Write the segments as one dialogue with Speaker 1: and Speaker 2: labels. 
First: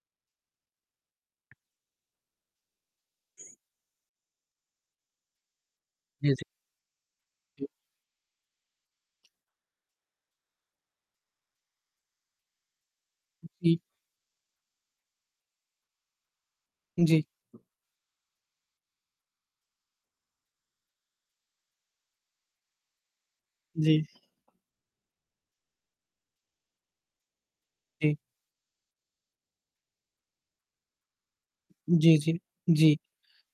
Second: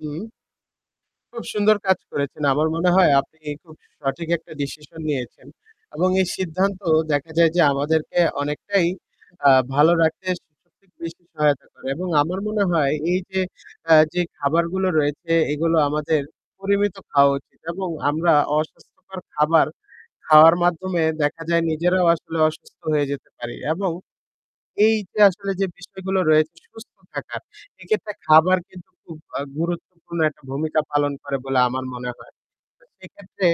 Speaker 1: হুম। খুব সুন্দর কাজ করেছেন। আমার মনে হয় আপনি খুব সঠিক একটা decision নিয়েছেন এবং এই
Speaker 2: জি, জি।
Speaker 1: সিদ্ধান্ত দেখা যায় যে
Speaker 2: উ
Speaker 1: আমাদেরকে অনেকটাই আ ভালো রাখতে [unintelligible] বেশ সহায়তা করে এবং আমার মনে হয় এই যে
Speaker 2: উ জি।
Speaker 1: আ যে খাবারগুলো রয়েছে এগুলো আমাদের পরিমিত
Speaker 2: জি।
Speaker 1: খাওয়া উচিত এবং আমরা অস্বাস্থ্যকর খাবার খাওয়ার মাধ্যমে দেখা যায় নিজেরাও আসলে অসুস্থ হয়ে যেতে পারি এবং
Speaker 2: জি।
Speaker 1: এই যে আসলে যে বিষয়গুলো রয়েছে সুস্থ থাকার, এক্ষেত্রে
Speaker 2: জি।
Speaker 1: খাবার কিন্তু খুব আ গুরুত্বপূর্ণ একটা ভূমিকা পালন করে বলে আমার
Speaker 2: জি,
Speaker 1: মনে
Speaker 2: জি,
Speaker 1: হয়। তো
Speaker 2: জি।
Speaker 1: সেক্ষেত্রে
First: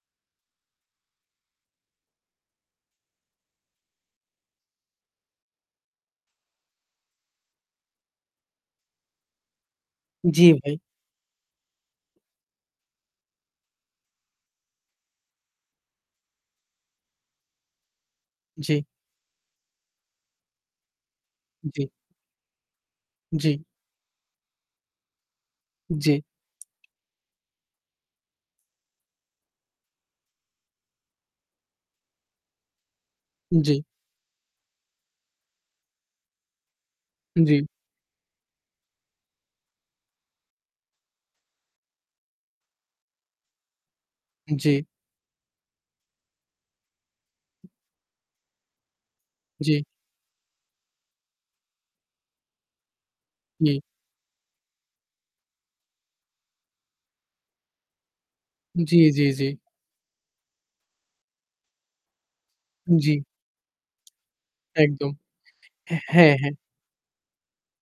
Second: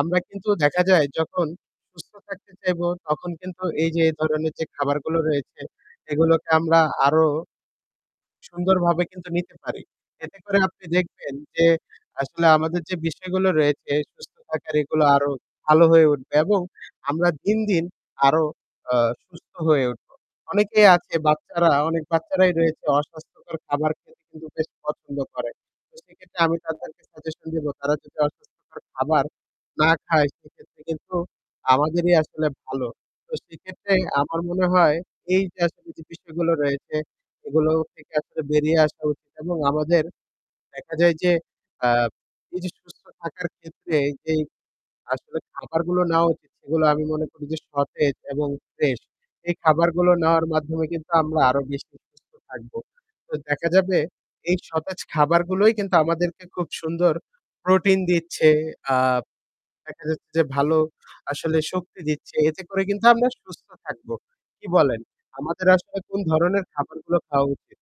Speaker 1: আমরা কিন্তু দেখা যায় যখন সুস্থ থাকতে চাইব তখন কিন্তু এই যে এই ধরনের যে খাবারগুলো রয়েছে এগুলোকে আমরা আরও সুন্দরভাবে কিন্তু নিতে পারি। এতে
Speaker 2: জি,
Speaker 1: করে
Speaker 2: ভাই।
Speaker 1: আপনি দেখবেন যে আসলে আমাদের যে বিষয়গুলো রয়েছে সুস্থ থাকার এগুলো আরও ভালো হয়ে উঠবে এবং আমরা দিন, দিন আরও
Speaker 2: জি।
Speaker 1: আ সুস্থ হয়ে উঠব। অনেকেই আছে বাচ্চারা,
Speaker 2: জি।
Speaker 1: অনেক বাচ্চারাই রয়েছে অস্বাস্থ্যকর
Speaker 2: জি।
Speaker 1: খাবার খেতে কিন্তু বেশি পছন্দ করে।
Speaker 2: জি।
Speaker 1: সেক্ষেত্রে আমি তাদেরকে suggestion দিব তারা যদি অস্বাস্থ্যকর খাবার না খায় সেক্ষেত্রে কিন্তু আমাদেরই আসলে ভালো। তো
Speaker 2: জি।
Speaker 1: সেক্ষেত্রে আমার মনে হয় এই যে আসলে যে বিষয়গুলো রয়েছে
Speaker 2: জি।
Speaker 1: এগুলো থেকে আসলে বেরিয়ে আসা উচিত এবং আমাদের দেখা যায় যে আ এই যে সুস্থ থাকার ক্ষেত্রে যেই
Speaker 2: জি।
Speaker 1: আসলে খাবারগুলো নেওয়া উচিত, সেগুলো আমি মনে করি যে সতেজ এবং fresh এই
Speaker 2: জি।
Speaker 1: খাবারগুলো নেওয়ার মাধ্যমে কিন্তু আমরা আরও বেশি সুস্থ থাকব। তো দেখা
Speaker 2: জি।
Speaker 1: যাবে এই সতেজ খাবারগুলোই কিন্তু আমাদেরকে খুব সুন্দর protein দিচ্ছে। আ
Speaker 2: জি, জি, জি।
Speaker 1: দেখা যাচ্ছে যে ভালো আসলে শক্তি দিচ্ছে। এতে করে
Speaker 2: উ
Speaker 1: কিন্তু
Speaker 2: জি।
Speaker 1: আমরা সুস্থ থাকব। কি বলেন?
Speaker 2: একদম।
Speaker 1: আমাদের আসলে কোন
Speaker 2: হ্যাঁ, হ্যাঁ।
Speaker 1: ধরনের খাবারগুলো খাওয়া উচিত?